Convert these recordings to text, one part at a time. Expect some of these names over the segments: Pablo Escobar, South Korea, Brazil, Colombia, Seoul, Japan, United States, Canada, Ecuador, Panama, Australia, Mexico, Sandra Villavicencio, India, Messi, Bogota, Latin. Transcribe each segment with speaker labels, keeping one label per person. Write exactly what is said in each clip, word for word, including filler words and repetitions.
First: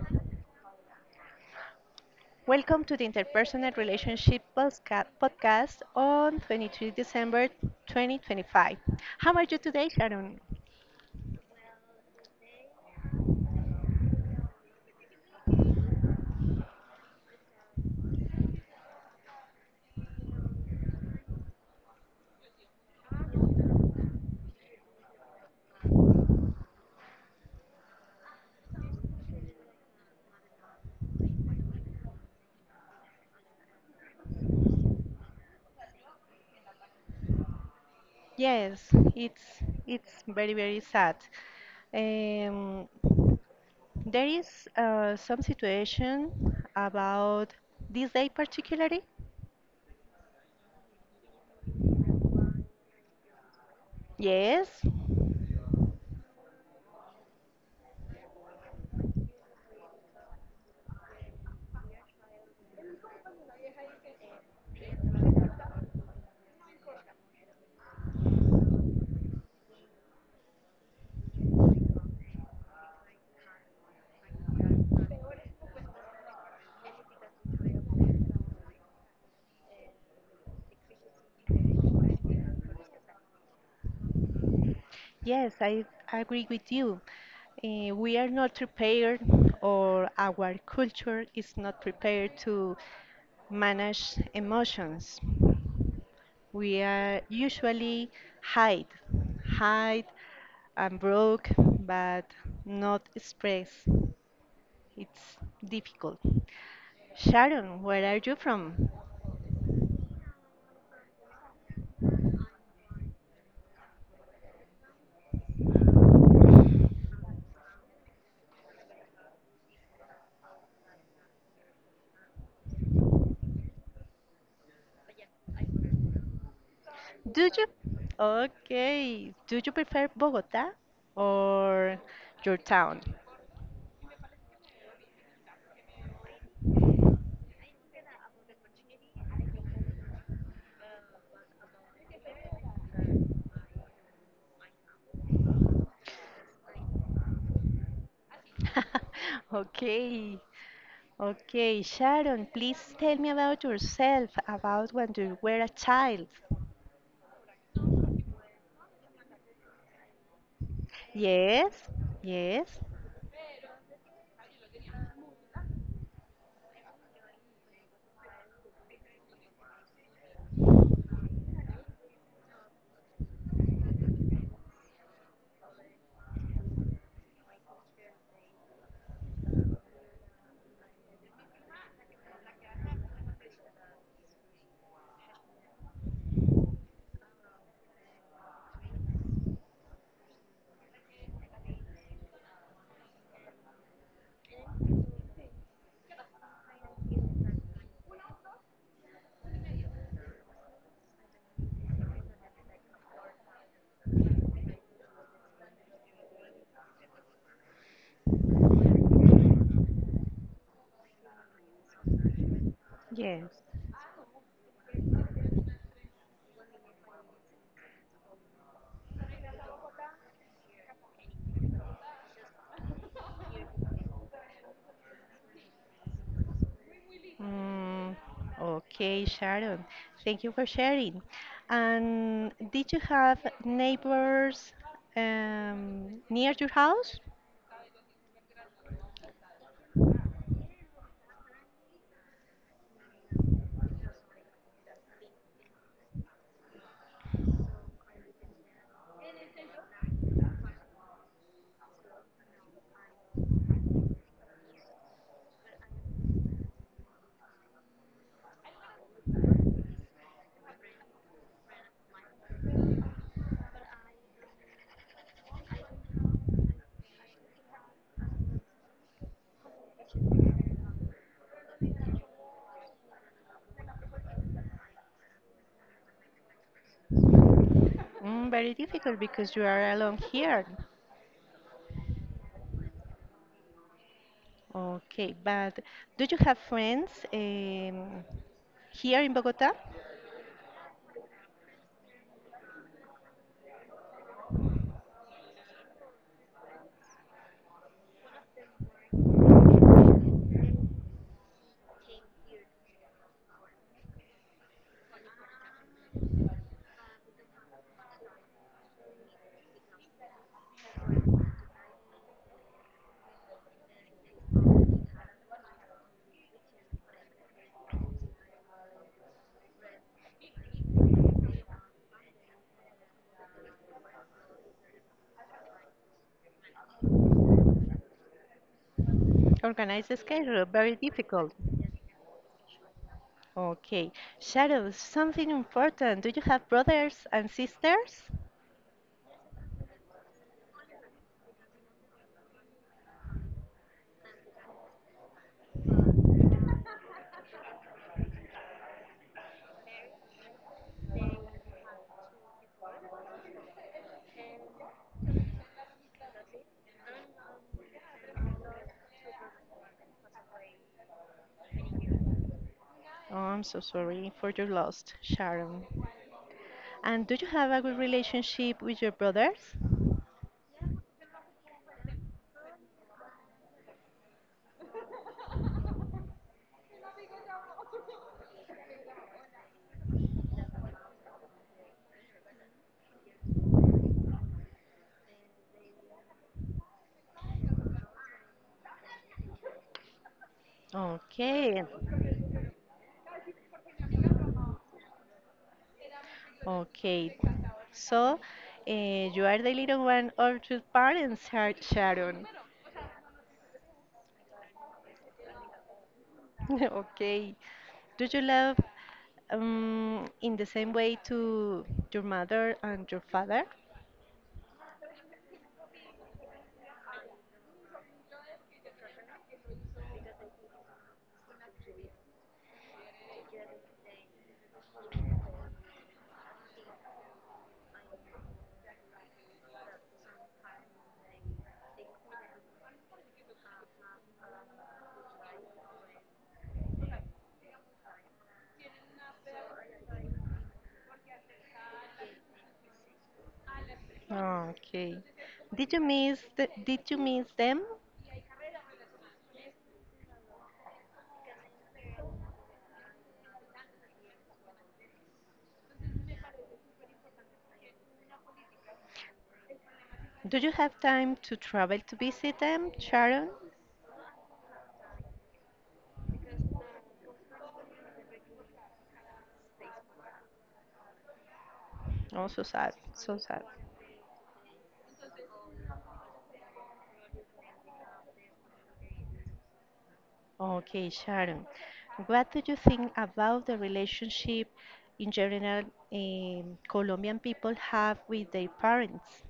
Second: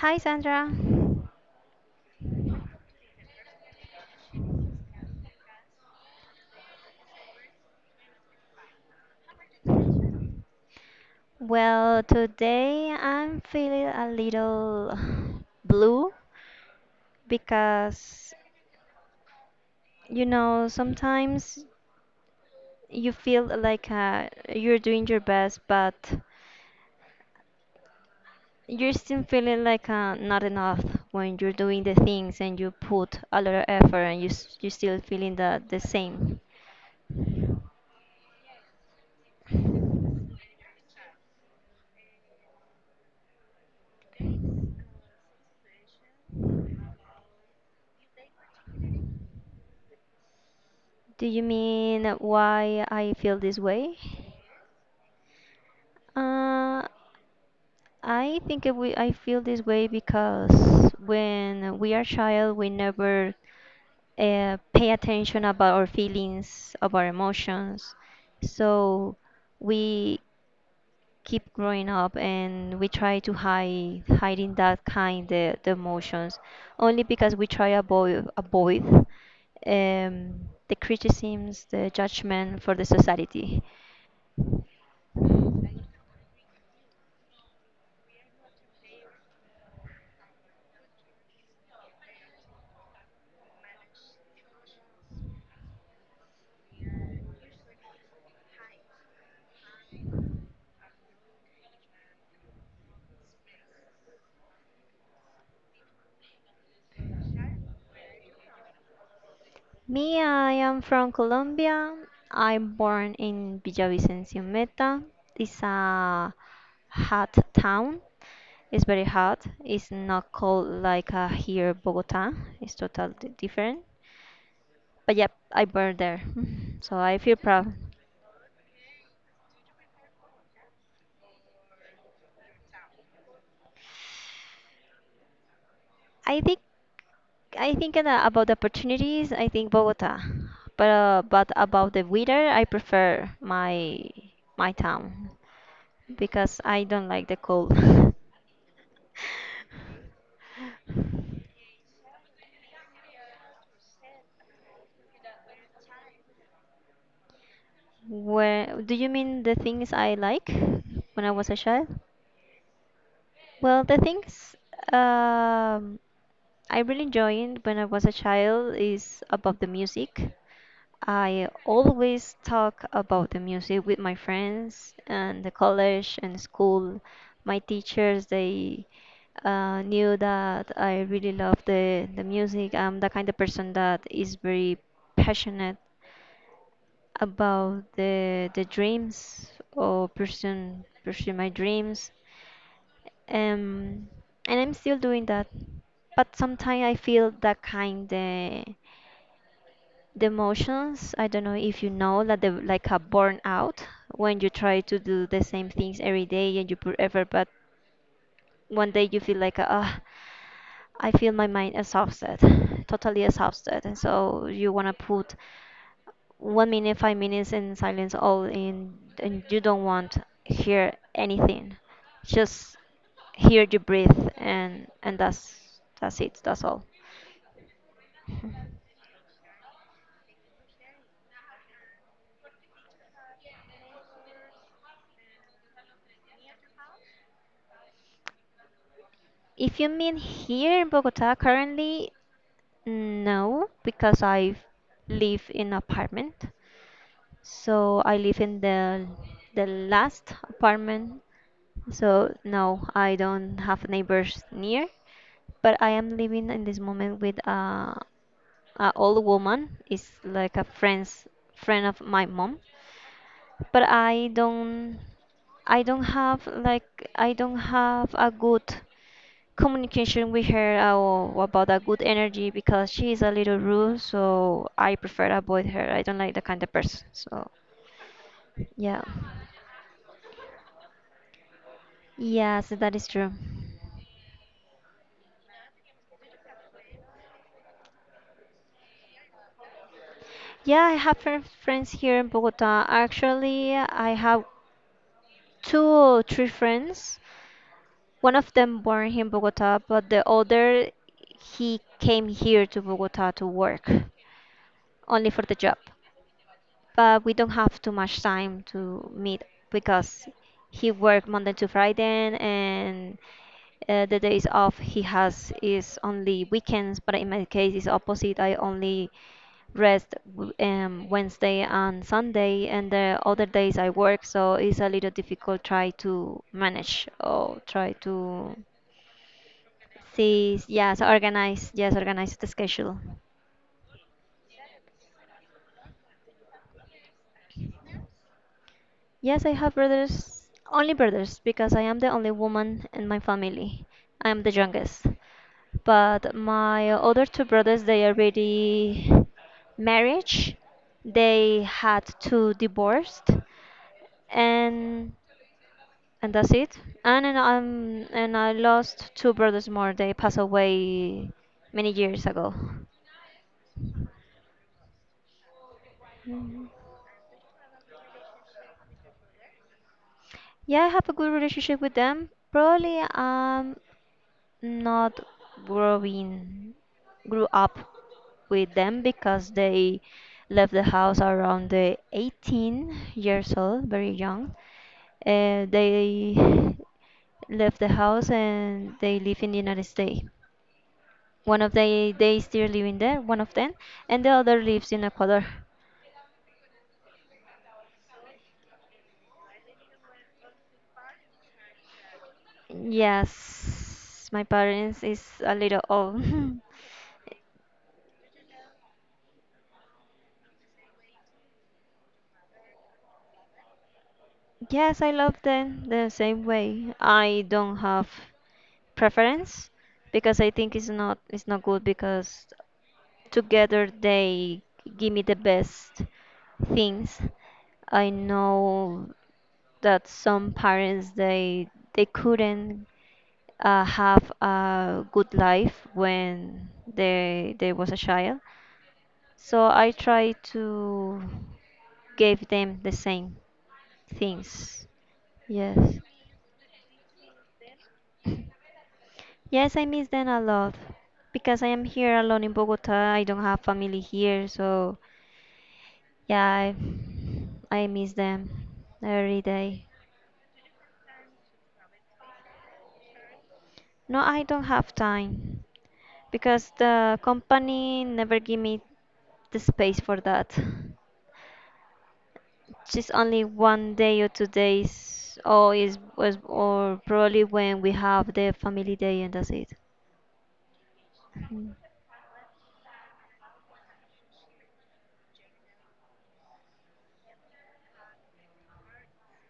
Speaker 1: Hi Sandra.
Speaker 2: Welcome to the Interpersonal Relationship Postca- Podcast on twenty-third of December twenty twenty-five. How are you today, Sharon?
Speaker 1: Well, today I'm feeling a little blue because you know sometimes you feel like uh, you're doing your best, but you're still feeling like uh, not enough when you're doing the things and you put a lot of effort and you s- you're still feeling the, the same.
Speaker 2: Yes, it's it's very very sad. Um, there is uh, some situation about this day particularly.
Speaker 1: Do you mean why I feel this way?
Speaker 2: Yes.
Speaker 1: Uh, I think it we I feel this way because when we are child, we never uh, pay attention about our feelings, of our emotions. So we keep growing up and we try to hide hiding that kind of the emotions only because we try avoid avoid um, the criticisms, the judgment for the society.
Speaker 2: Yes, I agree with you. Eh, we are not prepared, or our culture is not prepared to manage emotions. We are usually hide, hide and broke, but not express. It's difficult. Sharon, where are you from?
Speaker 1: Me, I am from Colombia. I'm born in Villavicencio Meta. It's a hot town. It's very hot. It's not cold like uh, here Bogota. It's totally different. But yep, I born there, so I feel
Speaker 2: Do you?
Speaker 1: proud.
Speaker 2: Okay. Do you prefer Bogota or your town?
Speaker 1: I think I think uh, about the opportunities. I think Bogota, but uh, but about the weather, I prefer my my town because I don't like the cold.
Speaker 2: Okay, okay. Sharon, please tell me about yourself, about when you were a child.
Speaker 1: Where do you mean the things I like when I was a
Speaker 2: Yes,
Speaker 1: child?
Speaker 2: yes,
Speaker 1: Well, the things um, I really enjoyed when I was a child is about the music. I always talk about the music with my friends and the college and school. My teachers, they uh, knew that I really love the, the music. I'm the kind of person that is very passionate about the the dreams or pursue pursue my dreams um and I'm still doing that, but sometimes I feel that kind the the emotions. I don't know if you know that, the like a burnout, when you try to do the same things every day and you put effort but one day you feel like uh, I feel my mind exhausted, totally
Speaker 2: yes.
Speaker 1: exhausted, and so you wanna put one minute, five minutes in silence, all in, and you don't want hear anything, just hear you breathe, and and that's that's it, that's all.
Speaker 2: Mm, okay, Sharon. Thank you for sharing. And did you have neighbors um, near your house?
Speaker 1: If you mean here in Bogota currently, no, because I live in apartment. So I live in the the last apartment. So no, I don't have neighbors near, but I am living in this moment with a, a old woman. Is like a friend's friend of my mom, but I don't I don't have like, I don't have a good communication with her uh, or about a good energy, because she is a little rude, so I prefer avoid her. I don't like that kind of person. So.
Speaker 2: Mm, very
Speaker 1: Yeah.
Speaker 2: difficult because you are alone here.
Speaker 1: Yes, that is true.
Speaker 2: Okay, but do you have friends um, here in Bogota?
Speaker 1: Yeah, I have fr- friends here in Bogota. Actually, I have two or three friends. One of them born here in Bogota, but the other, he came here to Bogota to work only for the job. But we don't have too much time to meet because he work Monday to Friday, and uh, the days off he has is only weekends. But in my case, it's opposite. I only rest w- um, Wednesday and Sunday, and the other days I work. So it's a little difficult try to manage or try to
Speaker 2: Organize a
Speaker 1: see.
Speaker 2: schedule, very
Speaker 1: Yes,
Speaker 2: difficult.
Speaker 1: organize. Yes, organize the schedule.
Speaker 2: Okay. Shadows, something important. Do you have brothers and sisters?
Speaker 1: Yes, I have brothers, only brothers, because I am the only woman in my family. I am the youngest. But my other two brothers, they already married. They had two divorced, and and that's it. And and I'm and I lost two brothers more. They passed away many years ago.
Speaker 2: Oh, I'm so sorry for your loss, Sharon.
Speaker 1: Mhm.
Speaker 2: And do you have a good relationship with your brothers?
Speaker 1: Yeah, I have a good relationship with them. Probably um not growing grew up with them, because they left the house around the eighteen years old, very young. Uh, they left the house and they live in the United States. One of
Speaker 2: Okay.
Speaker 1: they they still living there, one of them, and the other lives in Ecuador.
Speaker 2: Okay. So, uh, you are the little one of your parents, Shar- Sharon.
Speaker 1: Yes, my parents is a little old.
Speaker 2: Okay. Do you love um, in the same way to your mother and your father?
Speaker 1: Yes, I love them the same way. I don't have preference, because I think it's not it's not good, because together they give me the best things. I know that some parents, they they couldn't uh, have a good life when they they was a child. So I try to give them the same things.
Speaker 2: Okay.
Speaker 1: Yes.
Speaker 2: Did you miss the, did you miss them?
Speaker 1: Yes, I miss them a lot because I am here alone in Bogota. I don't have family here, so yeah, I, I miss them every day.
Speaker 2: Do you have time to travel to visit them, Sharon?
Speaker 1: No, I don't have time because the company never give me the space for that.
Speaker 2: Oh, so sad,
Speaker 1: Just
Speaker 2: so
Speaker 1: only
Speaker 2: sad.
Speaker 1: one day or two days, or is was or probably when we have the family day, and that's it.
Speaker 2: Okay, Sharon.
Speaker 1: Mm.
Speaker 2: What do you think about the relationship in general um, Colombian people have with their parents?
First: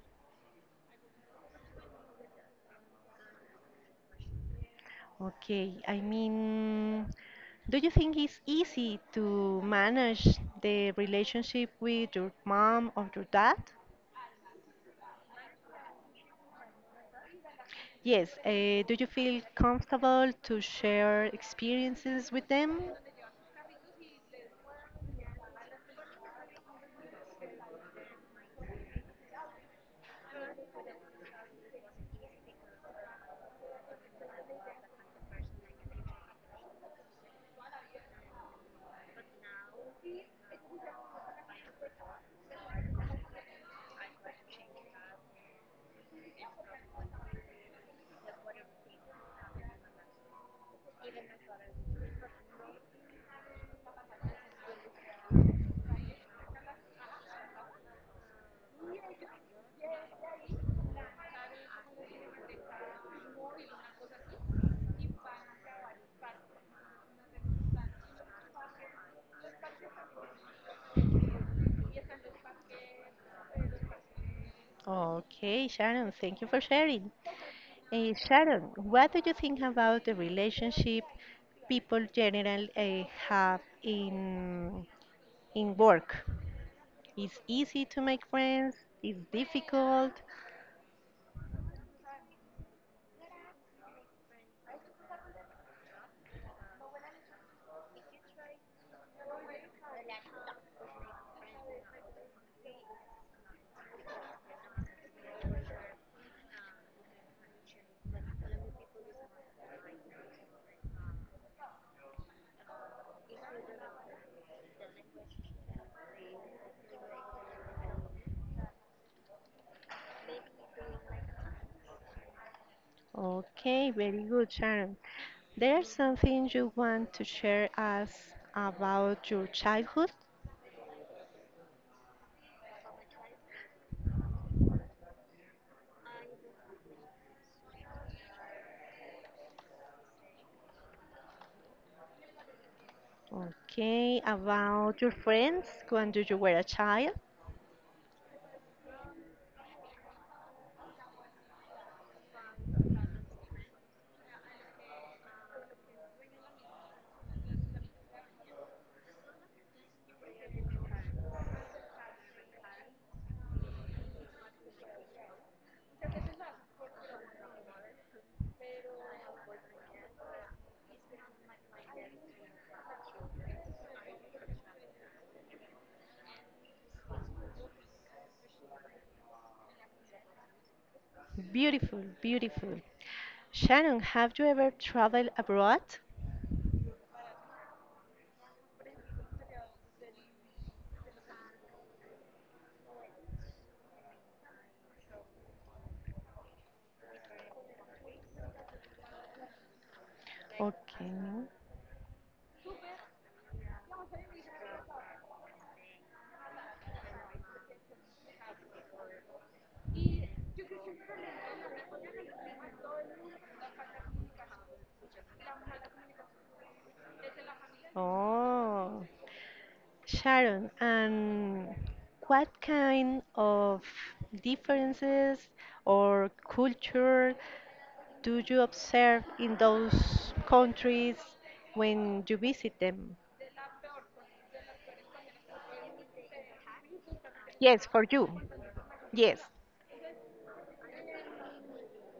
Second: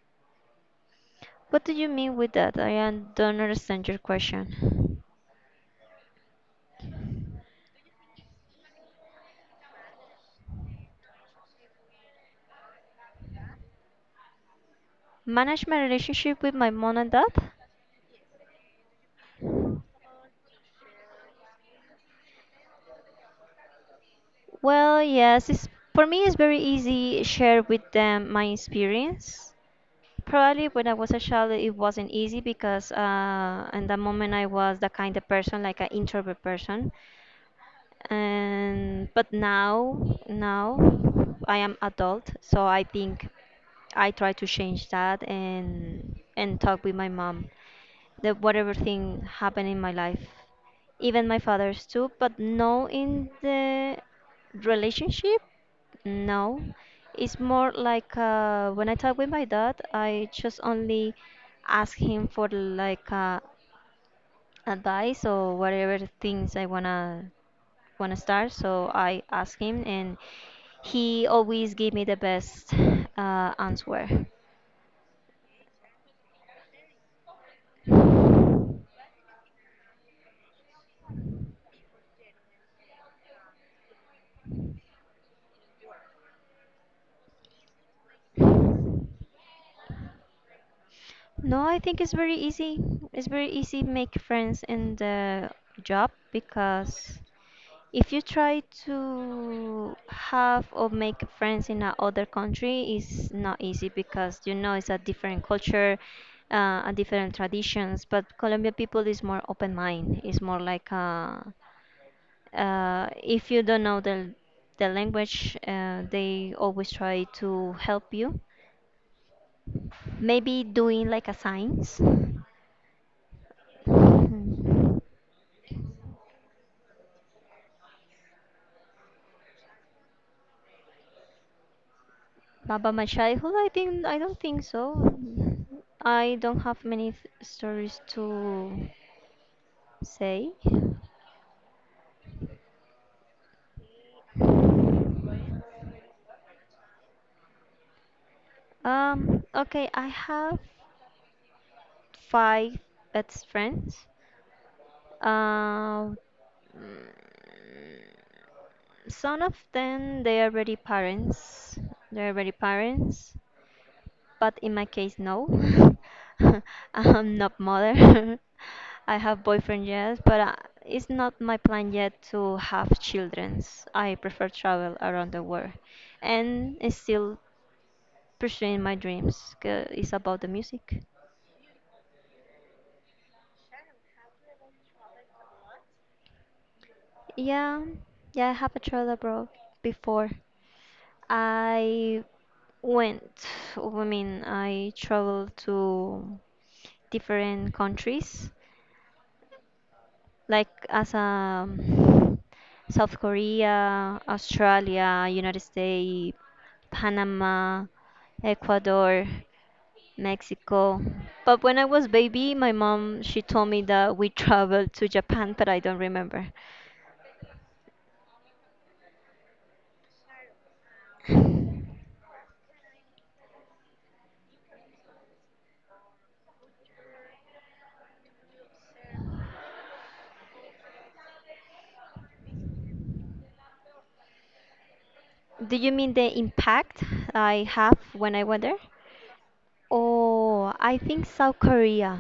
Speaker 1: What do you mean with that? I un- don't understand your question.
Speaker 2: Okay, I mean, do you think it's easy to manage the relationship with your mom or your dad?
Speaker 1: Manage my relationship with my mom and dad?
Speaker 2: Yes, uh, do you feel comfortable to share experiences with them?
Speaker 1: Well, yes, it's, for me it's very easy share with them my experience. Probably when I was a child it wasn't easy because uh, in that moment I was the kind of person like an introvert person. And but now, now I am adult, so I think I try to change that and and talk with my mom, that whatever thing happened in my life, even my father's too, but no in the relationship, no. It's more like uh, when I talk with my dad, I just only ask him for like uh, advice or whatever things I wanna wanna start. So I asked him, and he always gave me the best uh, answer.
Speaker 2: Okay, Sharon, thank you for sharing. Eh, Sharon, what do you think about the relationship people generally eh, have in in work? It's easy to make friends. It's difficult.
Speaker 1: No, I think it's very easy. It's very easy make friends in the job, because if you try to have or make friends in another country, it's not easy because you know it's a different culture, uh, and different traditions. But Colombian people is more open mind. It's more like uh, uh, if you don't know the the language, uh, they always try to help you. Maybe doing like a signs.
Speaker 2: Okay, very good, Sharon.
Speaker 1: Mhm.
Speaker 2: There's something you want to share us about your childhood?
Speaker 1: Baba Machai, well, I think I don't think so. I don't have many th- stories to say.
Speaker 2: Okay, about your friends when you were a child?
Speaker 1: Um, okay, I have five best friends. Uh, mm, some of them they are already parents. They're already parents. But in my case, no. I'm not mother. I have boyfriend, yes, but uh, it's not my plan yet to have children. I prefer travel around the world, and it's still pursuing my dreams. 'Cause it's about the music.
Speaker 2: Beautiful, beautiful. Sharon, have you ever traveled abroad?
Speaker 1: Yeah, yeah, I have a travel abroad before. I went. I mean, I traveled to different countries like
Speaker 2: Okay.
Speaker 1: as a South Korea, Australia, United States, Panama, Ecuador, Mexico. But when I was baby, my mom she told me that we traveled to Japan, but I don't remember.
Speaker 2: Oh, Sharon, and what kind of differences or culture do you observe in those countries when you visit them?
Speaker 1: Do you mean the impact I
Speaker 2: Yes,
Speaker 1: have
Speaker 2: for
Speaker 1: when
Speaker 2: you.
Speaker 1: I went there?
Speaker 2: Yes.
Speaker 1: Oh, I think South Korea.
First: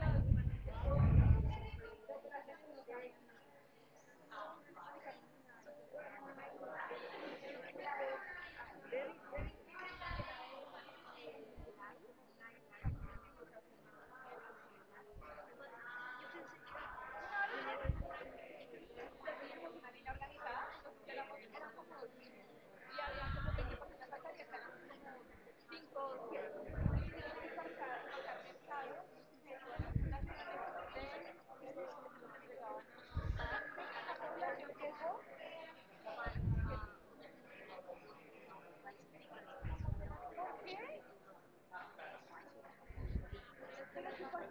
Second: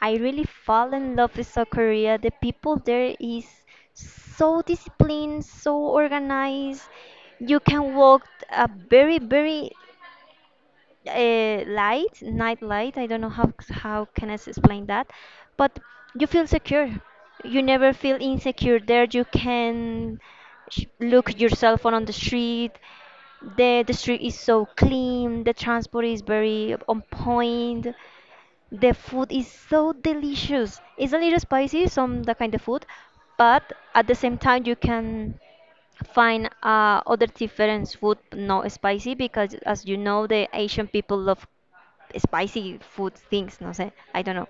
Speaker 1: I really fall in love with South Korea. The people there is so disciplined, so organized. You can walk a very, very uh, light, night light. I don't know how how can I s- explain that, but you feel secure. You never feel insecure there. You can sh- look yourself on, on the street. The the street is so clean. The transport is very on point. The food is so delicious. It's a little spicy, some that kind of food, but at the same time you can find uh, other different food, not spicy, because as you know, the Asian people love spicy food things. No sé, I don't know.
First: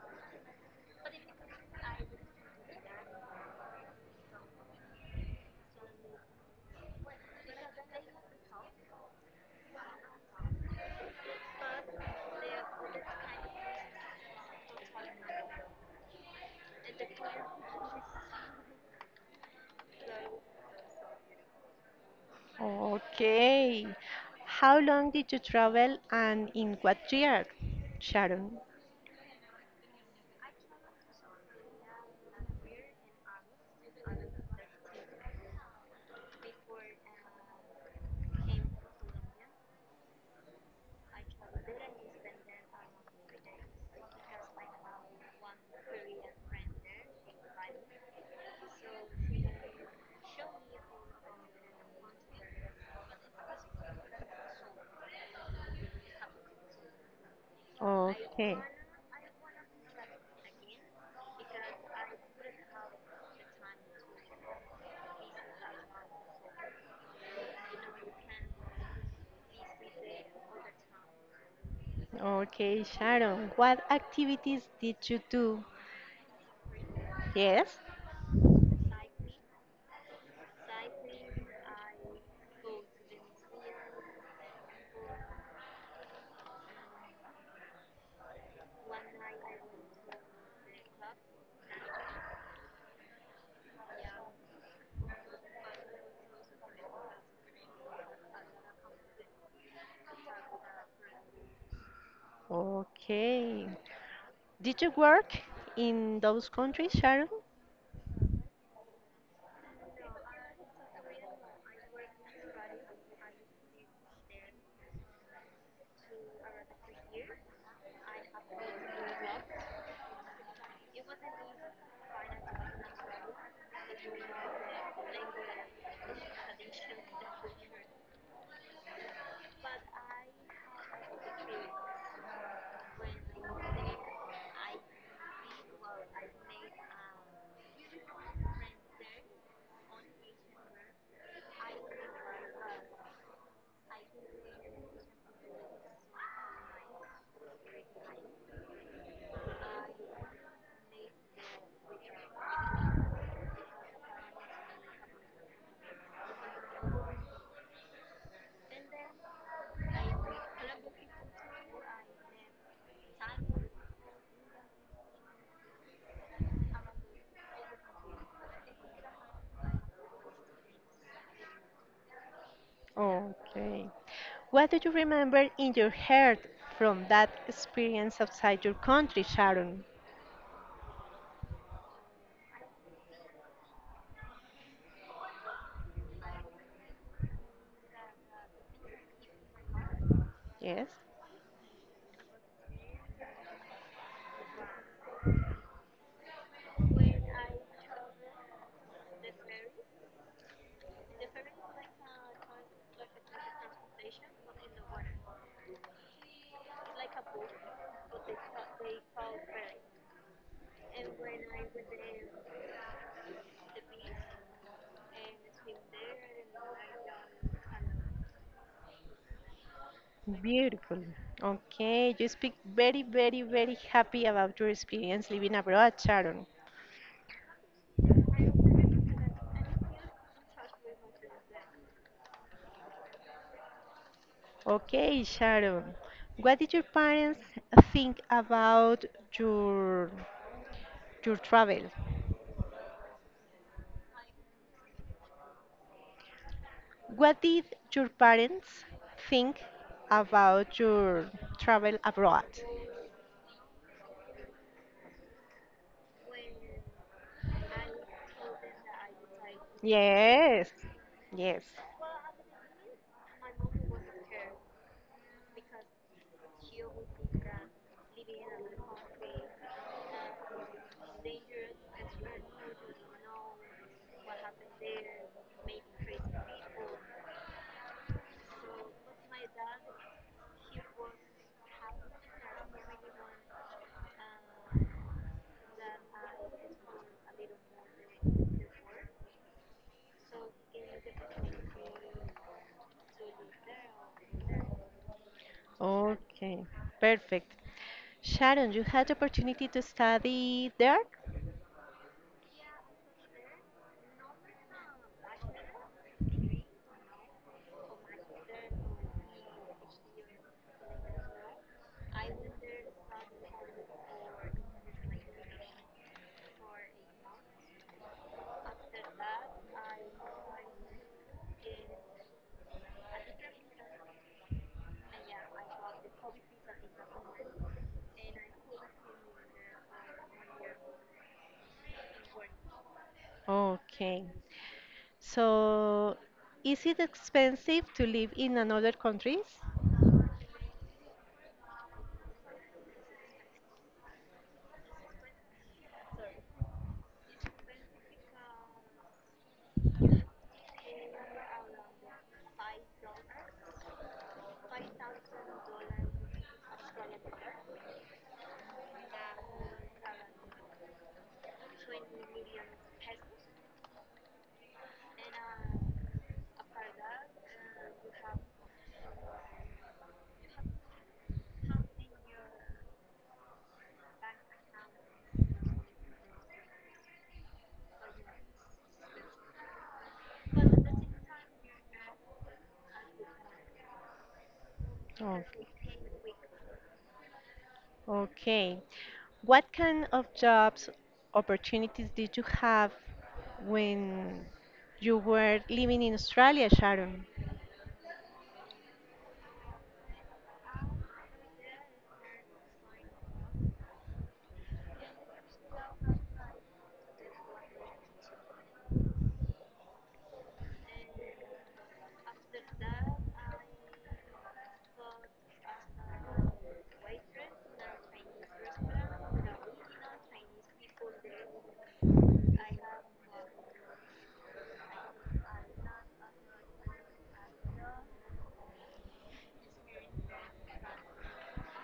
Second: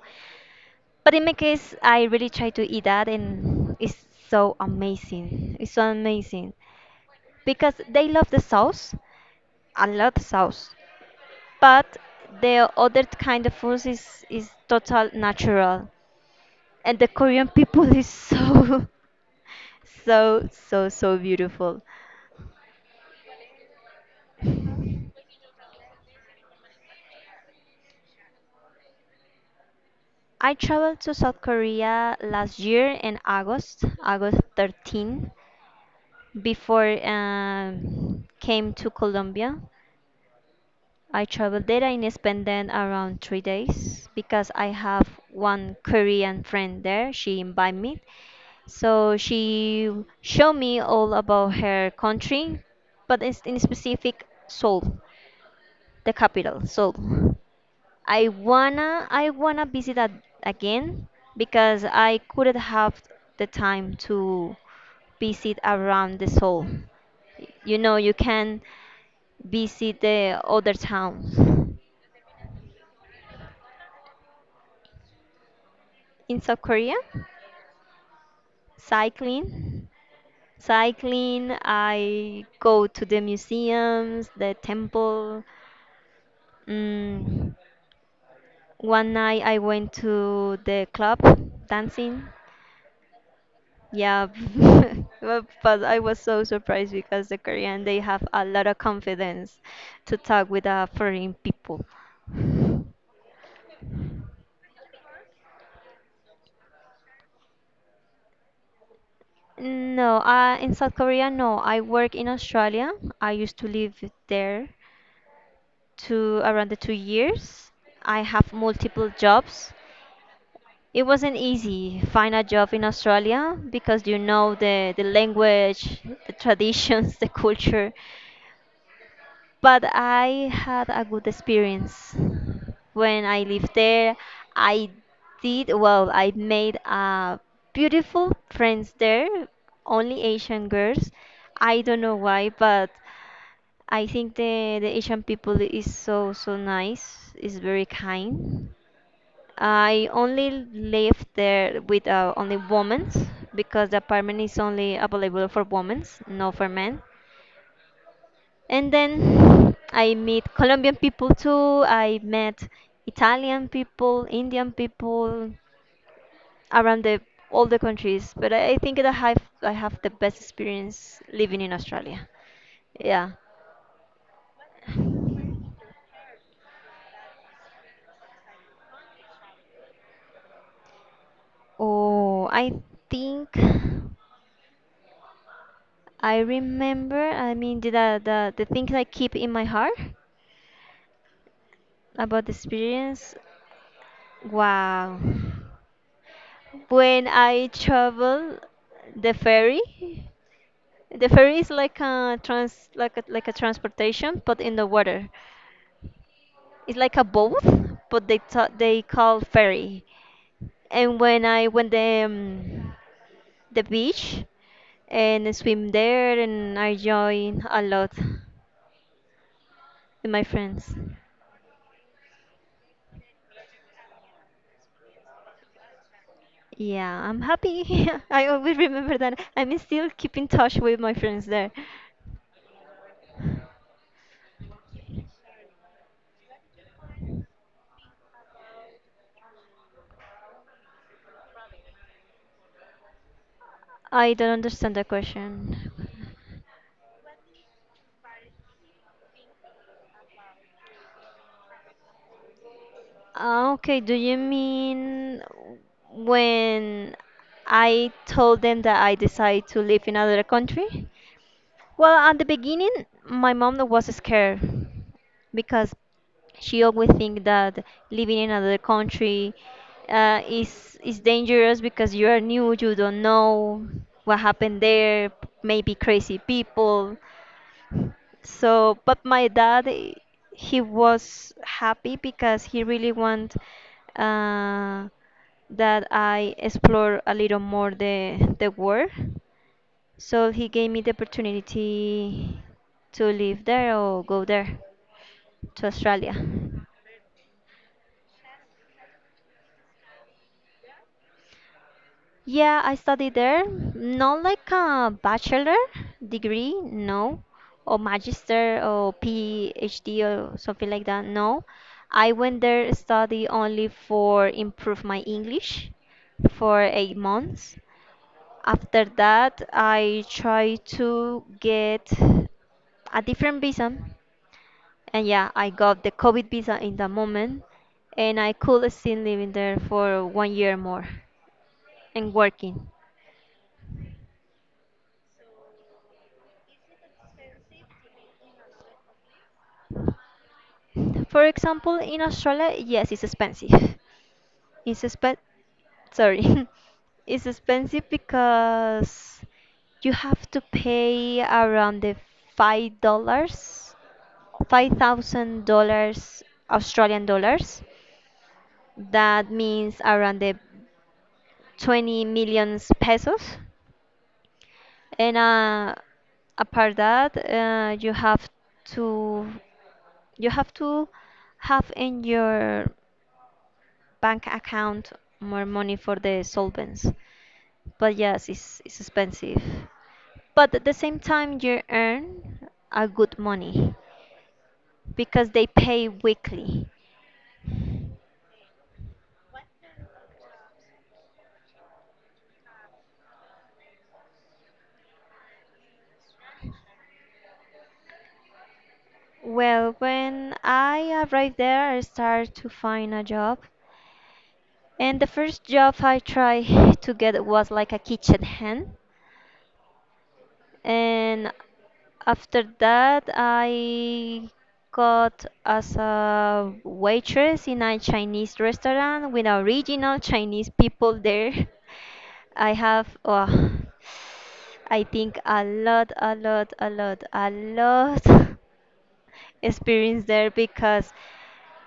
Speaker 1: But in my case, I really try to eat that, and it's so amazing. It's so amazing because they love the sauce, a lot of sauce. But the other kind of food is is total natural, and the Korean people is so so so so beautiful.
Speaker 2: Okay. How long did you travel and in what year, Sharon?
Speaker 1: I traveled to South Korea last year in August, August thirteenth, before um, came to Colombia. I traveled there and spent then around three days because I have one Korean friend there. She invited me. So she showed me all about her country, but it's in specific Seoul, the capital, Seoul. I
Speaker 2: Okay.
Speaker 1: wanna I wanna visit that again because I couldn't have the time to visit around the Seoul. You know, you can visit the other towns
Speaker 2: Okay, Sharon, what activities did you do?
Speaker 1: in South Korea,
Speaker 2: Yes?
Speaker 1: cycling. Cycling, I go to the museums, the temple. Mm, one night I went to the club dancing. Yeah, but but I was so surprised because the Korean they have a lot of confidence to talk with uh, foreign people.
Speaker 2: Okay. Did you work in those countries, Sharon?
Speaker 1: No, uh, in South Korea, no. I work in Australia. I used to live there to around the two years. I have multiple jobs. It wasn't easy find a job in Australia because you know the, the language, the traditions, the culture. But I had a good experience when I lived there. I did well. I made uh, beautiful friends there, only Asian girls. I don't know why, but I think the the Asian people is so so nice. Is very kind. I only live there with uh, only women because the apartment is only available for women, not for men. And then I meet Colombian people too. I met Italian people, Indian people around the all the countries. But I, I think that I have I have the best experience living in Australia. Yeah.
Speaker 2: Okay. What do you remember in your heart from that experience outside your country, Sharon?
Speaker 1: Oh, I think I remember. I mean, the the the the things I keep in my heart.
Speaker 2: Yes?
Speaker 1: About the experience, wow. When I travel the ferry, the ferry is like a trans like a, like a transportation but in the water. It's like a boat, but they ta they call ferry. And when I went the um, the beach and swim there and I join a lot with my friends.
Speaker 2: Beautiful. Okay, you speak very, very, very happy about your experience living abroad, Sharon.
Speaker 1: Yeah, I'm happy. I always remember that. I'm still keep in touch with my friends there.
Speaker 2: Okay, Sharon. What did your parents think about your your travel.
Speaker 1: I don't understand the question.
Speaker 2: What did your parents think about your travel abroad?
Speaker 1: Ah, okay, do you mean when I told them that I decided to live in another
Speaker 2: Yes,
Speaker 1: country?
Speaker 2: yes.
Speaker 1: Well, at the beginning, my mom was scared because she always think that living in another country uh, is is dangerous because you are new, you don't know what happened there, maybe crazy people. So, but my dad, eh, he was happy because he really want uh, that I explore a little more the the world. So he gave me the opportunity to live there or go there to Australia.
Speaker 2: Okay, perfect. Sharon, you had the opportunity to study there?
Speaker 1: Yeah, I studied there. Not like a bachelor degree, no, or magister or PhD or something like that. No, I went there study only for improve my English for eight months. After that, I tried to get a different visa, and yeah, I got the COVID visa in that moment, and I could still live in there for one year more and working.
Speaker 2: Okay. So, is it expensive to live in another countries?
Speaker 1: For example, in Australia, yes, it's expensive. It's expen Sorry. It's expensive because you have to pay around the five dollars, five thousand dollars Australian dollars. That means around the twenty million pesos. And uh, Apart that, uh, you have to you have to have in your bank account more money for the solvents. But yes, it's, it's expensive. But at the same time, you earn a good money because they pay weekly.
Speaker 2: Okay. What kind of jobs opportunities did you have when you were living in Australia, Sharon?
Speaker 1: Well, when I arrived there, I started to find a job. And the first job I tried to get was like a kitchen hand. And after that I got as a waitress in a Chinese restaurant with original Chinese people there. I have, uh, I think, a lot, a lot, a lot, a lot experience there because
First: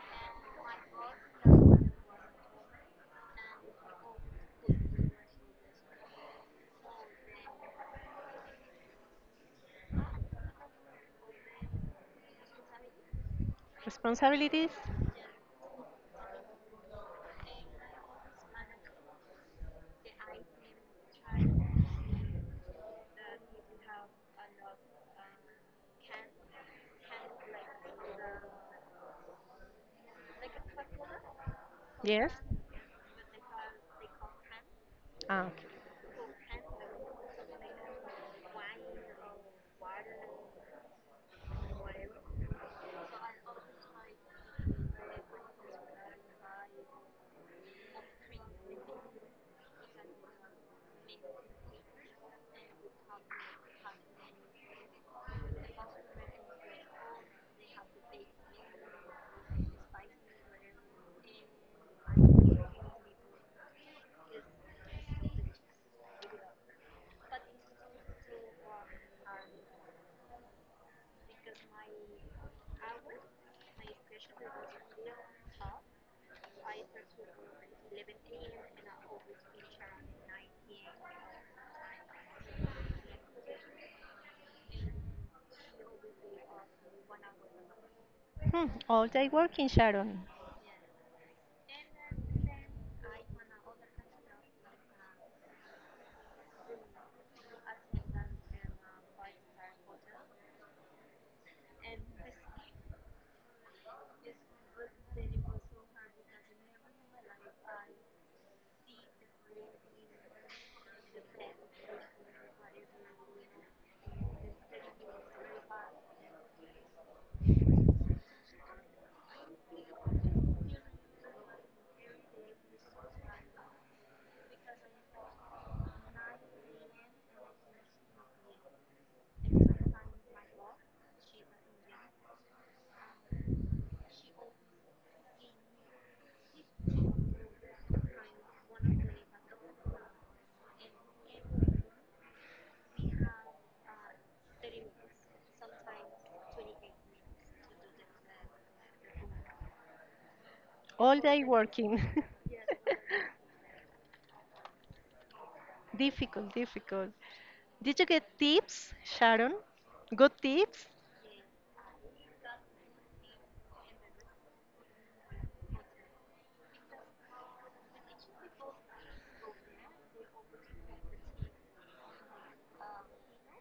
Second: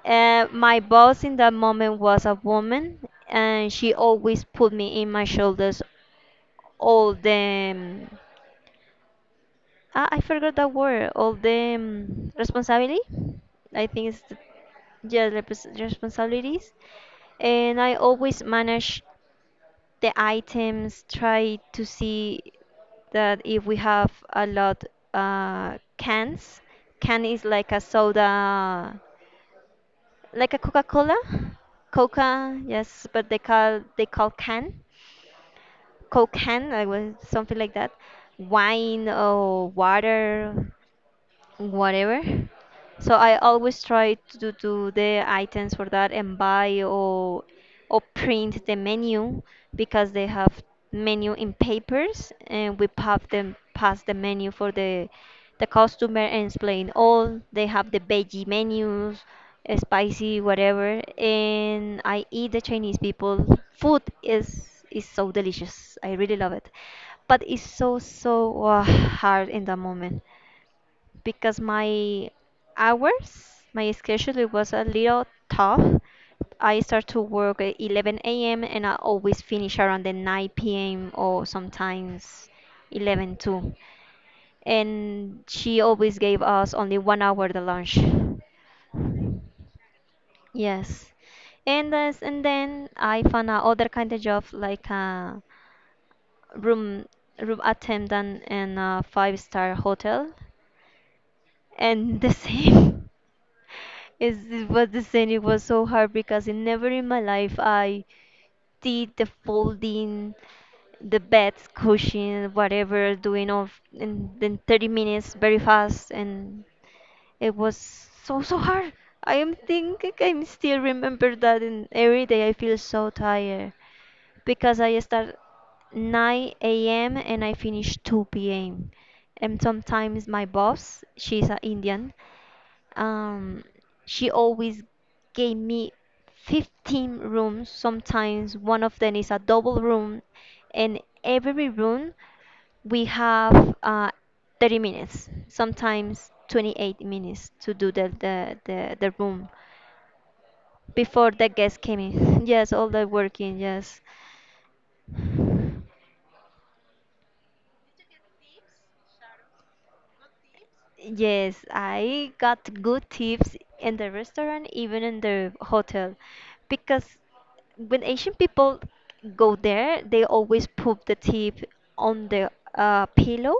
Speaker 1: uh, my boss in that moment was a woman and she always put me in my shoulders all the Ah, I forgot that word. All the um, responsibility. I think it's the,
Speaker 2: Responsibilities?
Speaker 1: yeah, the responsibilities. And I always manage the items, try to see that if we have a lot uh, cans, can is like a soda, like a Coca-Cola,
Speaker 2: Yes.
Speaker 1: Coca, yes, but they call they call can,
Speaker 2: Ah, okay.
Speaker 1: Coke can, I was something like that, wine or water, whatever. So I always try to do the items for that and buy or or print the menu because they have menu in papers and we have them pass the menu for the the customer and explain all. They have the veggie menus, uh, spicy whatever, and I eat the Chinese people. Food is is so delicious. I really love it, but it's so so uh, hard in that moment because my hours, my schedule it was a little tough. I start to work at eleven a m and I always finish around the nine p m or sometimes eleven too. And she always gave us only one hour the lunch.
Speaker 2: Hmm, all day working, Sharon.
Speaker 1: Yes. And as, and then I found out other kind of job like a room room attendant in a five star hotel. And the same, is it was the same. It was so hard because in never in my life I did the folding the beds cushion whatever doing all f- in, then thirty minutes very fast and it was so so hard. I am thinking, I still remember that, and every day I feel so tired because I start nine a m and I finish two p m. And sometimes my boss, she's an Indian, um, she always gave me fifteen rooms. Sometimes one of them is a double room, and every room we have uh, thirty minutes, sometimes twenty-eight minutes to do the, the, the, the room
Speaker 2: All
Speaker 1: before
Speaker 2: day
Speaker 1: the guests came
Speaker 2: working.
Speaker 1: in. Yes, all the working, yes.
Speaker 2: Difficult, difficult. Did you get tips, Sharon? Good tips?
Speaker 1: Yes, I got good tips in the restaurant, even in the hotel, because when Asian people go there, they always put the tip on the uh, pillow.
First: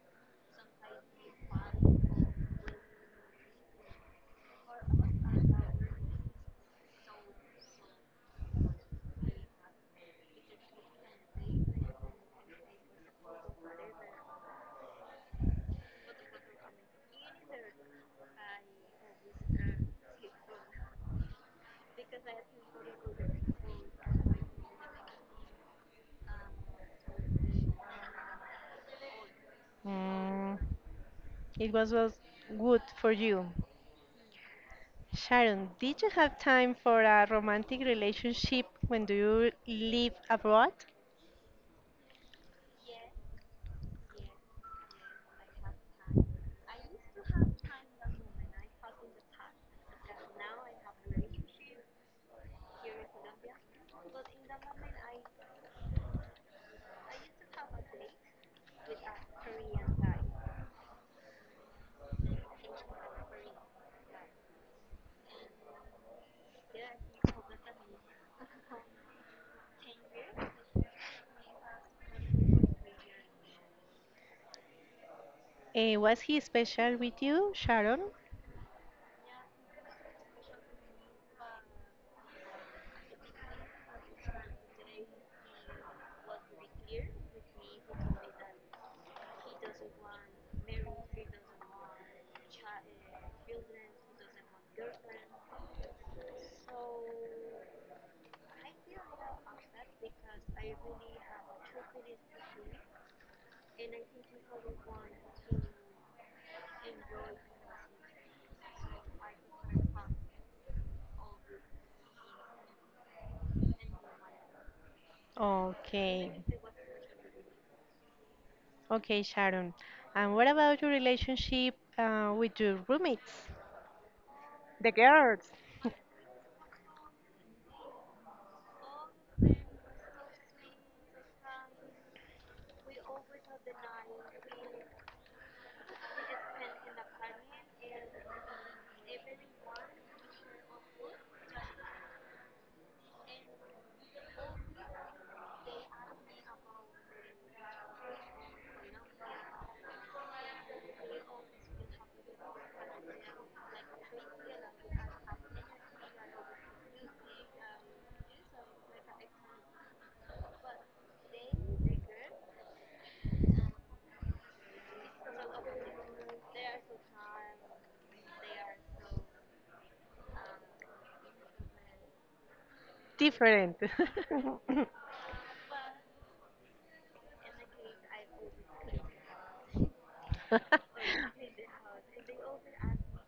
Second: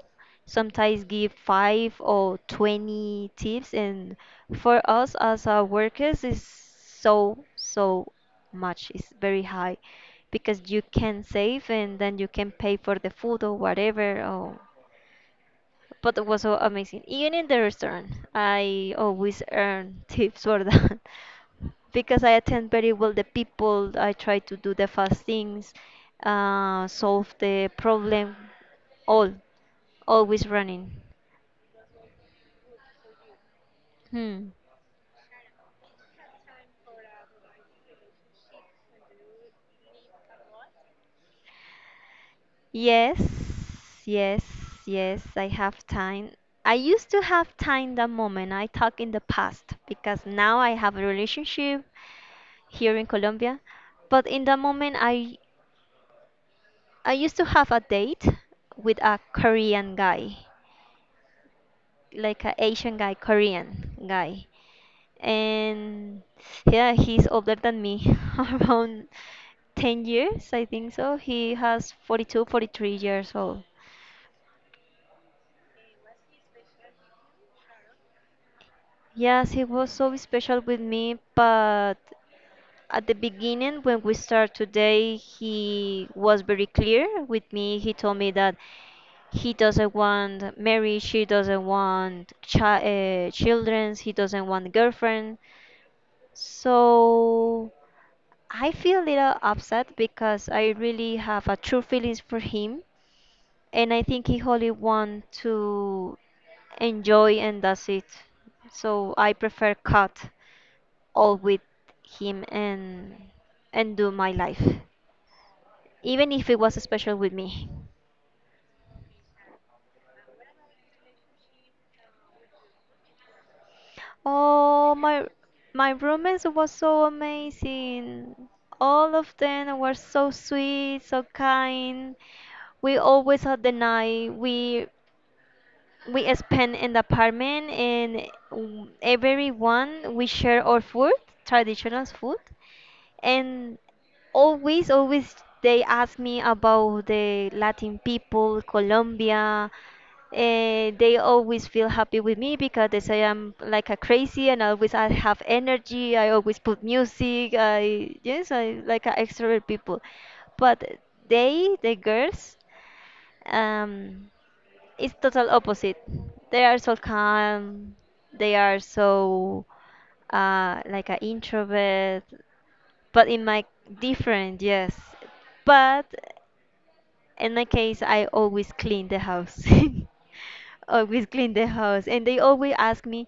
Speaker 1: Sometimes give five or twenty tips, and for us as uh, workers, is so so much. It's very high because you can save and then you can pay for the food or whatever. Or but it was so amazing. Even in the restaurant, I always earn tips for that because I attend very well the people. I try to do the fast things, uh, solve the problem, all, always
Speaker 2: Mm,
Speaker 1: running.
Speaker 2: it was, was good for you.
Speaker 1: Hmm.
Speaker 2: Sharon, did you have time for a romantic relationship when do you live abroad?
Speaker 1: Yes, yes, yes, I have time. I used to have time that moment. I talk in the past because now I have a relationship here in Colombia. But in that moment, I I used to have a date with a Korean guy, like an Asian guy, Korean guy. And yeah, he's older than me, around ten years, I think so. He has forty-two, forty-three years old.
Speaker 2: Eh, was he special with you, Sharon?
Speaker 1: Yes, he was so special with me, but at the beginning when we start today, he was very clear with me. He told me that he doesn't want marriage, he doesn't want chi- uh, children, he doesn't want a girlfriend. So I feel a little upset because I really have a true feelings for him and I think he only want to enjoy and that's it. So I prefer cut all with him and and do my life.
Speaker 2: Okay.
Speaker 1: Even if it was special with me.
Speaker 2: Okay, Sharon. And what about your relationship uh, with your roommates? The
Speaker 1: Oh, my
Speaker 2: girls.
Speaker 1: my roommates was so amazing. All of them were so sweet, so kind. We always had the night. We we spent in the apartment and w- everyone we share our food, traditional food, and always always they ask me about the Latin people, Colombia. And they always feel happy with me because they say I'm like a crazy, and always I have energy, I always put music. I, yes, I like a extrovert people. But they the girls, um it's total opposite. They are so calm, they are so uh, like an introvert. But in my
Speaker 2: Different.
Speaker 1: different, yes. But in my case, I always clean the house. Always clean the house, and they always ask me,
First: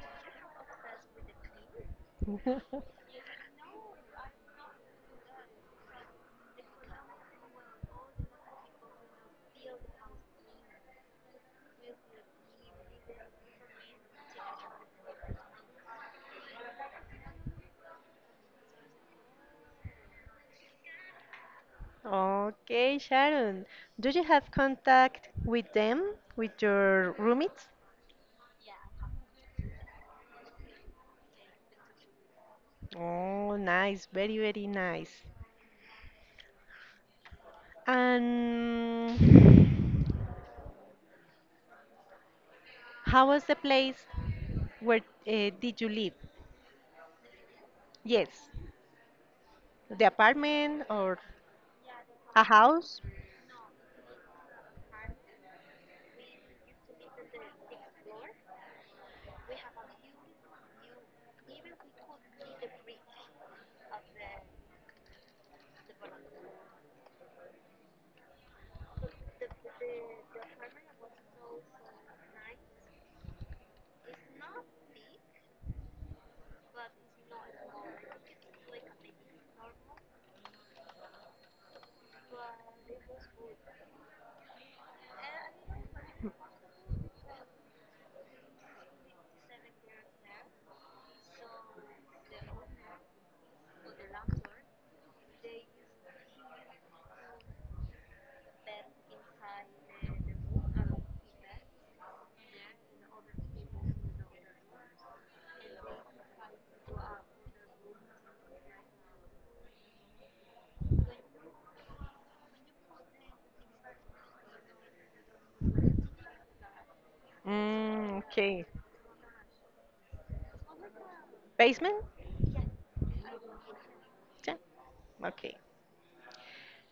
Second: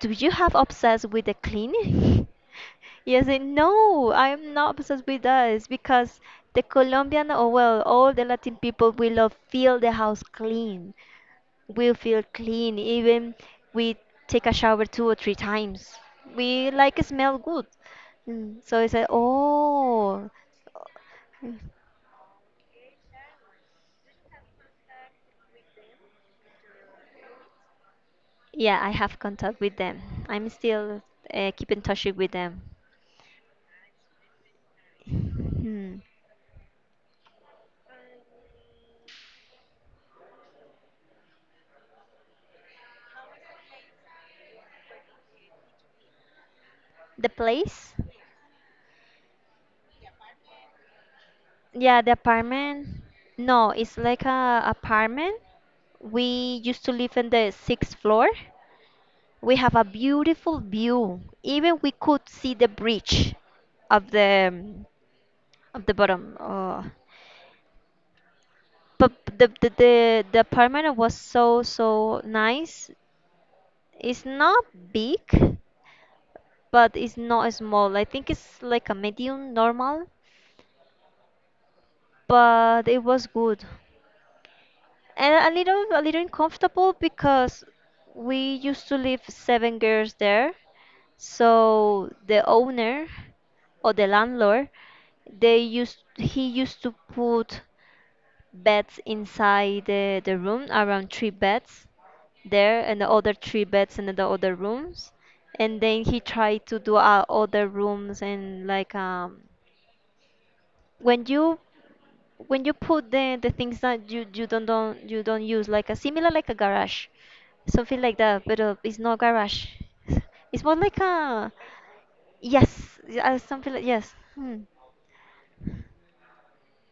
Speaker 1: "Do you have obsessed with the cleaning?" Yes, and no, I am not obsessed with that. It's because the Colombian, or well, all the Latin people, we love feel the house clean. We feel clean. Even we take a shower two or three times, we like smell good. Mm, so I said, oh. Mm.
Speaker 2: Okay, Sharon. Do you have contact with them, with your roommates?
Speaker 1: Yeah, I have contact with them. I'm still uh, keep in touch with them.
Speaker 2: Oh, nice. Very, very nice.
Speaker 1: Hmm.
Speaker 2: And how was the place where uh, did you live?
Speaker 1: The place.
Speaker 2: Yes. The apartment or
Speaker 1: Yeah, the
Speaker 2: a
Speaker 1: apartment.
Speaker 2: house?
Speaker 1: No, it's like a apartment. We used to live in the sixth floor. We have a beautiful view, even we could see the bridge of the Of the bottom. Oh. But the, the the the apartment was so so nice. It's not big, but it's not small. I think it's like a medium normal, but it was good. And a little a little uncomfortable because we used to live seven girls there. So the owner or the landlord they used he used to put beds inside the, the room, around three beds there and the other three beds in the other rooms. And then he tried to do uh, other rooms and, like, um when you when you put the the things that you you don't don't you don't use, like a similar, like a garage, something
Speaker 2: Mm,
Speaker 1: like that, but
Speaker 2: okay.
Speaker 1: uh, it's not garage. It's more like a.
Speaker 2: Basement?
Speaker 1: Yes, yeah, uh, something like yes.
Speaker 2: Yeah.
Speaker 1: Hmm.
Speaker 2: Okay.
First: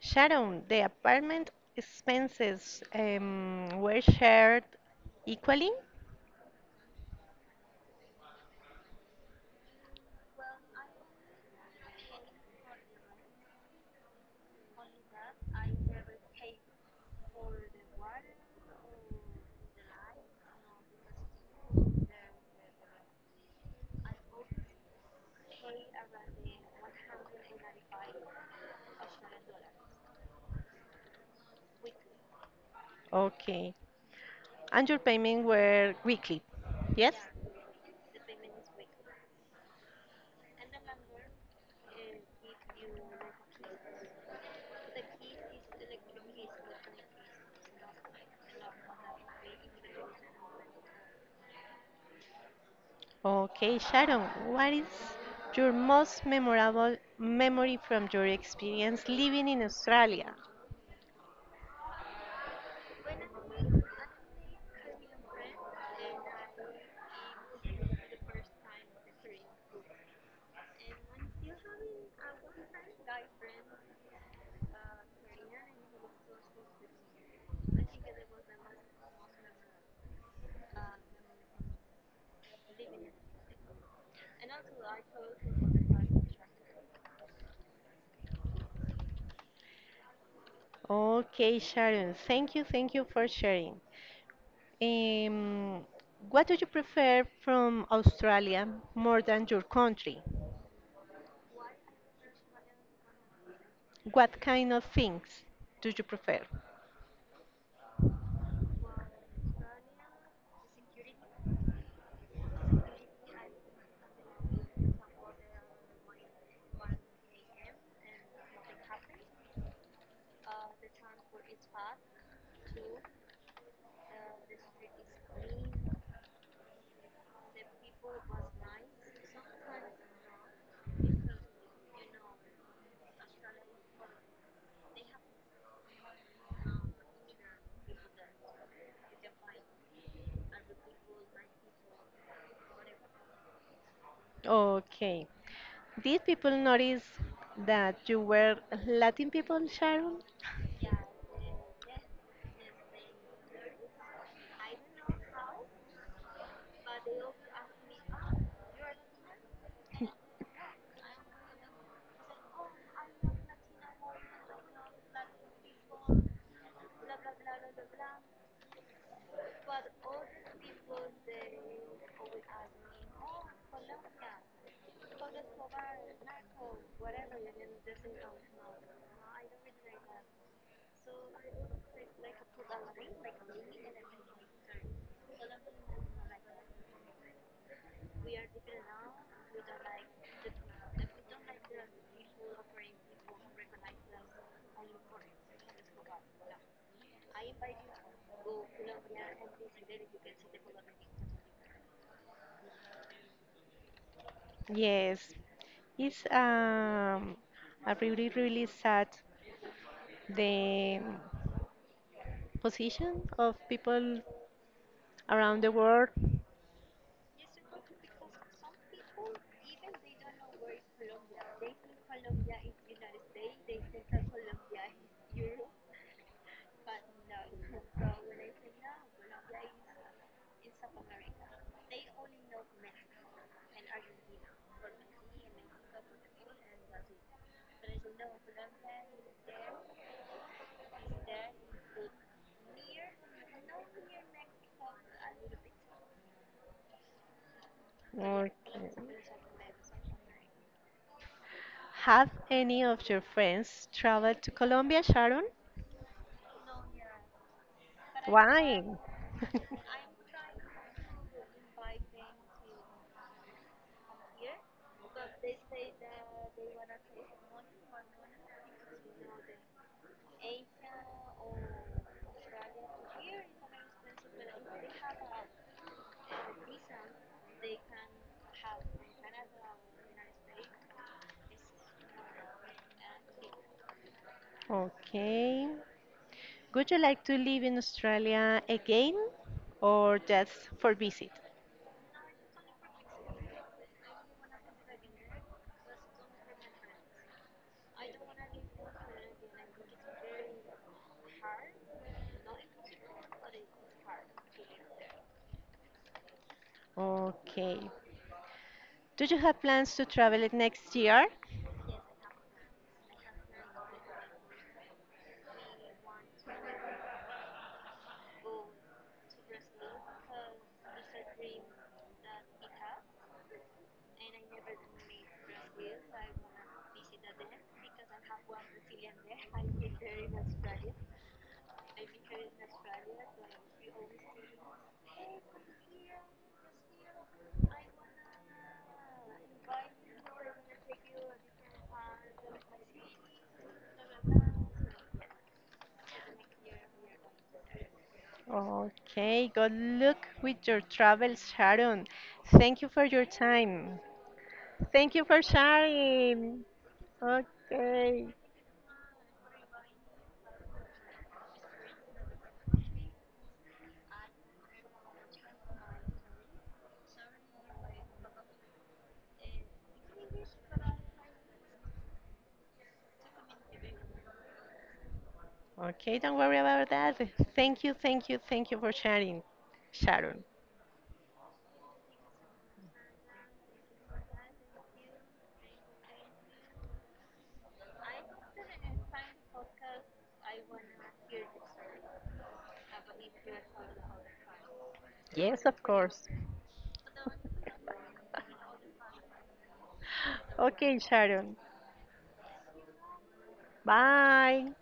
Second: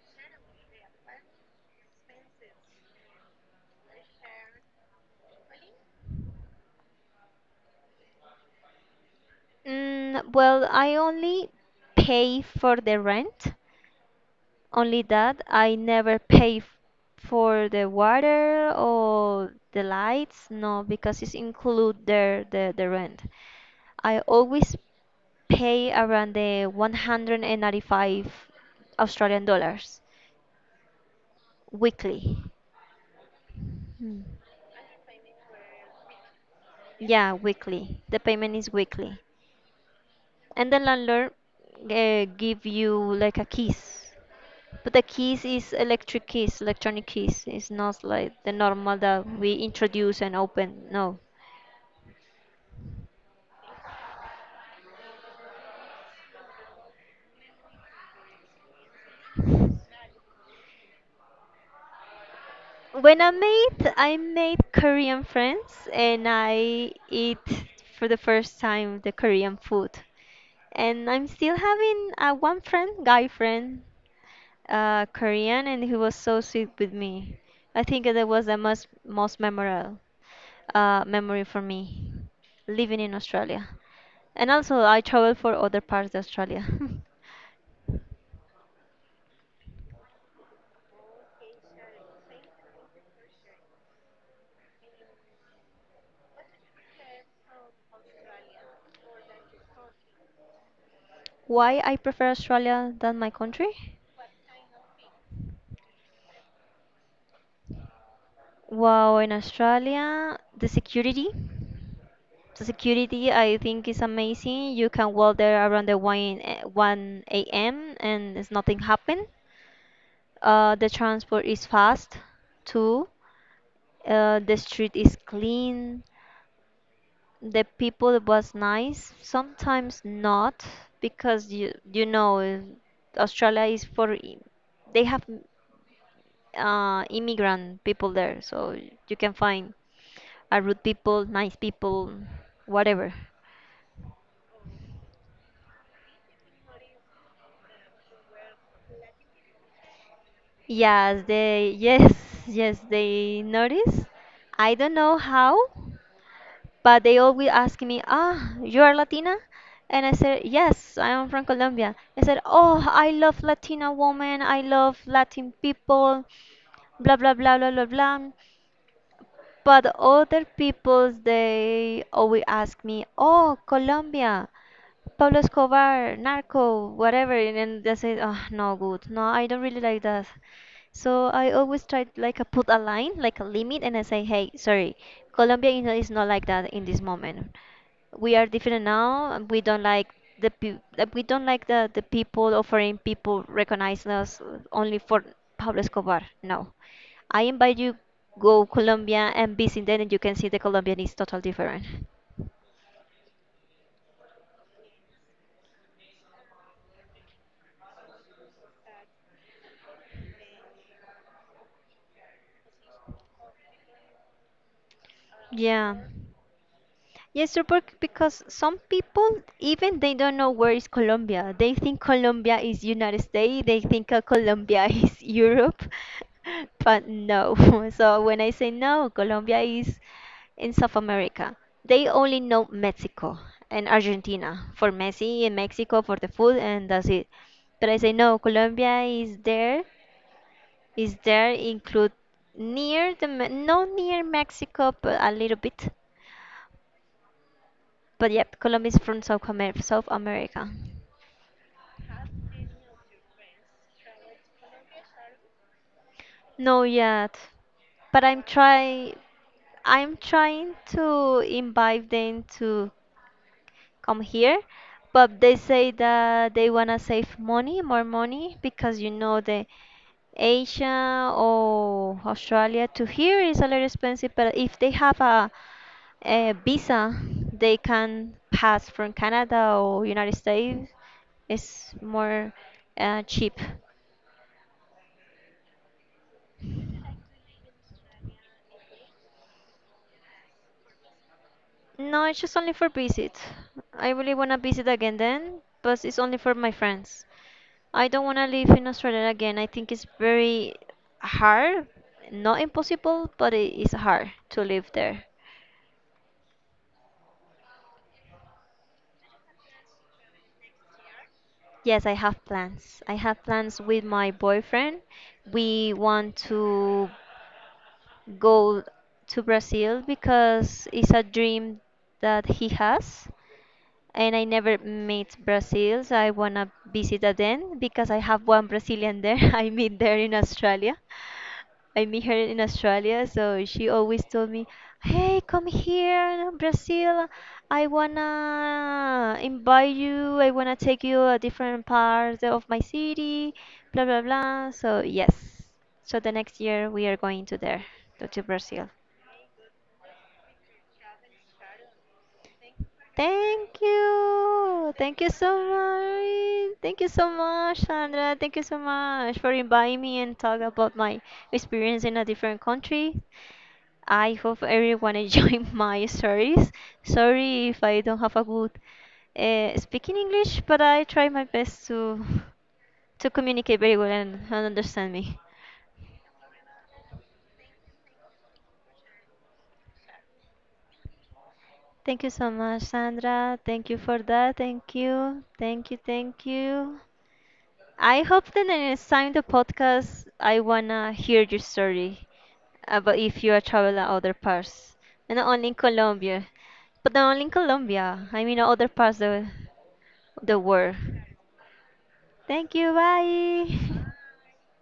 Speaker 2: Sharon, the apartment expenses um, were shared equally?
Speaker 1: Mm, well, I only pay for the rent. Only that I never pay f- for the water or the lights, no, because it's include the, the, the rent. I always pay around the one hundred ninety-five Australian dollars weekly.
Speaker 2: Okay.
Speaker 1: Hmm.
Speaker 2: And your payment were weekly? Yes?
Speaker 1: Yeah, weekly. The payment is weekly. And the landlord uh, give you like a keys. But the keys is electric keys, electronic keys. It's not like the normal that we introduce and open. No.
Speaker 2: Okay, Sharon, what is your most memorable memory from your experience living in Australia?
Speaker 1: When I made, I made Korean friends and I eat for the first time the Korean food. And I'm still having a one friend, guy friend. uh, Korean, and he was so sweet with me. I think that was the most most memorable uh, memory for me living in Australia. And also, I travel for other parts of Australia.
Speaker 2: Okay, Sharon, thank you, thank you for sharing. Um, what do you prefer from Australia more than your country?
Speaker 1: Why I prefer Australia than my country?
Speaker 2: What kind of things do you prefer?
Speaker 1: Wow, in Australia, the security. The security I think is amazing. You can walk there around the one a- one a m and it's nothing happen. Uh, the transport is fast too. Uh, the street is clean. The people was nice. Sometimes not because you you know uh, Australia is for i- they have uh, immigrant people there, so you can find a rude people, nice people, whatever.
Speaker 2: Okay, did people notice that you were Latin people, Sharon?
Speaker 1: Yes, they yes yes they notice. I don't know how, but they always ask me, "Ah, you are Latina?" And I said, "Yes, I am from Colombia." I said, "Oh, I love Latina women. I love Latin people." Blah blah blah blah blah blah. But other peoples, they always ask me, "Oh, Colombia." Pablo Escobar, narco, whatever, and then they say, oh, no good. No, I don't really like that. So I always try like I put a line, like a limit, and I say, hey, sorry, Colombia you know, is not like that in this moment. We are different now. And we don't like the peo- like, we don't like the the people or foreign people recognize us only for Pablo Escobar. No, I invite you go Colombia and visit then, and you can see the Colombian is totally different.
Speaker 2: Yes, it's um, a really, really sad the position of people around the
Speaker 1: Yeah.
Speaker 2: world
Speaker 1: Yes, sir, bec- because some people even they don't know where is Colombia. They think Colombia is United States. They think uh, Colombia is Europe, but no. So when I say no, Colombia is in South America. They only know Mexico and Argentina for Messi and Mexico for the food, and that's it. But I say no, Colombia is there. Is there include near the Me- no near Mexico, but a little bit but
Speaker 2: or
Speaker 1: yep, Colombia is from South, Amer- South America.
Speaker 2: have any of your friends traveled to Colombia, Sharon?
Speaker 1: No yet, but I'm
Speaker 2: Why?
Speaker 1: trying. I'm trying to invite them to come here, but they say that they wanna save money, more money, because you know the Asia or Australia to here is a little expensive. But if they have a, a visa, they can pass from Canada or United States. It's more uh, cheap.
Speaker 2: Okay. Would you like to live in Australia again or just for visit?
Speaker 1: No, it's just only for visit. I really wanna visit again then, but it's only for my friends. I don't wanna live in Australia again. I think it's very hard, not impossible, but it is hard to live there.
Speaker 2: Okay. Do you have plans to travel it next year?
Speaker 1: Yes, I have plans. I have plans with my boyfriend. We want to go to Brazil because it's a dream that he has. And I never met Brazil, so I wanna visit again because I have one Brazilian there. I meet there in Australia. I meet her in Australia, so she always told me, "Hey, come here, Brazil. I wanna invite you. I wanna take you a different part of my city, blah blah blah." So yes, so the next year we are going to there, to to Brazil.
Speaker 2: Okay, good luck with your travels, Sharon. Thank you for your
Speaker 1: Thank
Speaker 2: time.
Speaker 1: you.
Speaker 2: Thank
Speaker 1: Thank
Speaker 2: you
Speaker 1: you
Speaker 2: for
Speaker 1: so
Speaker 2: sharing.
Speaker 1: much. Thank you so much,
Speaker 2: Okay.
Speaker 1: Sandra. Thank you so much for inviting me and talk about my experience in a different country. I hope everyone enjoyed my stories. Sorry if I don't have a good uh, speaking English, but I try my best to to communicate very well and, and understand me.
Speaker 2: Okay, don't worry about that. Thank you, thank you, thank you for sharing, Sharon.
Speaker 1: Thank you so much, Sandra. Thank you for that. Thank you. Thank you. Thank you. I hope that the next time the podcast, I wanna hear your story about if you are traveling other parts, and not
Speaker 2: Yes,
Speaker 1: only in
Speaker 2: of course.
Speaker 1: Colombia, but not only in Colombia. I mean other parts of the world.
Speaker 2: Okay, Sharon.
Speaker 1: Thank you. Bye.
Speaker 2: Bye.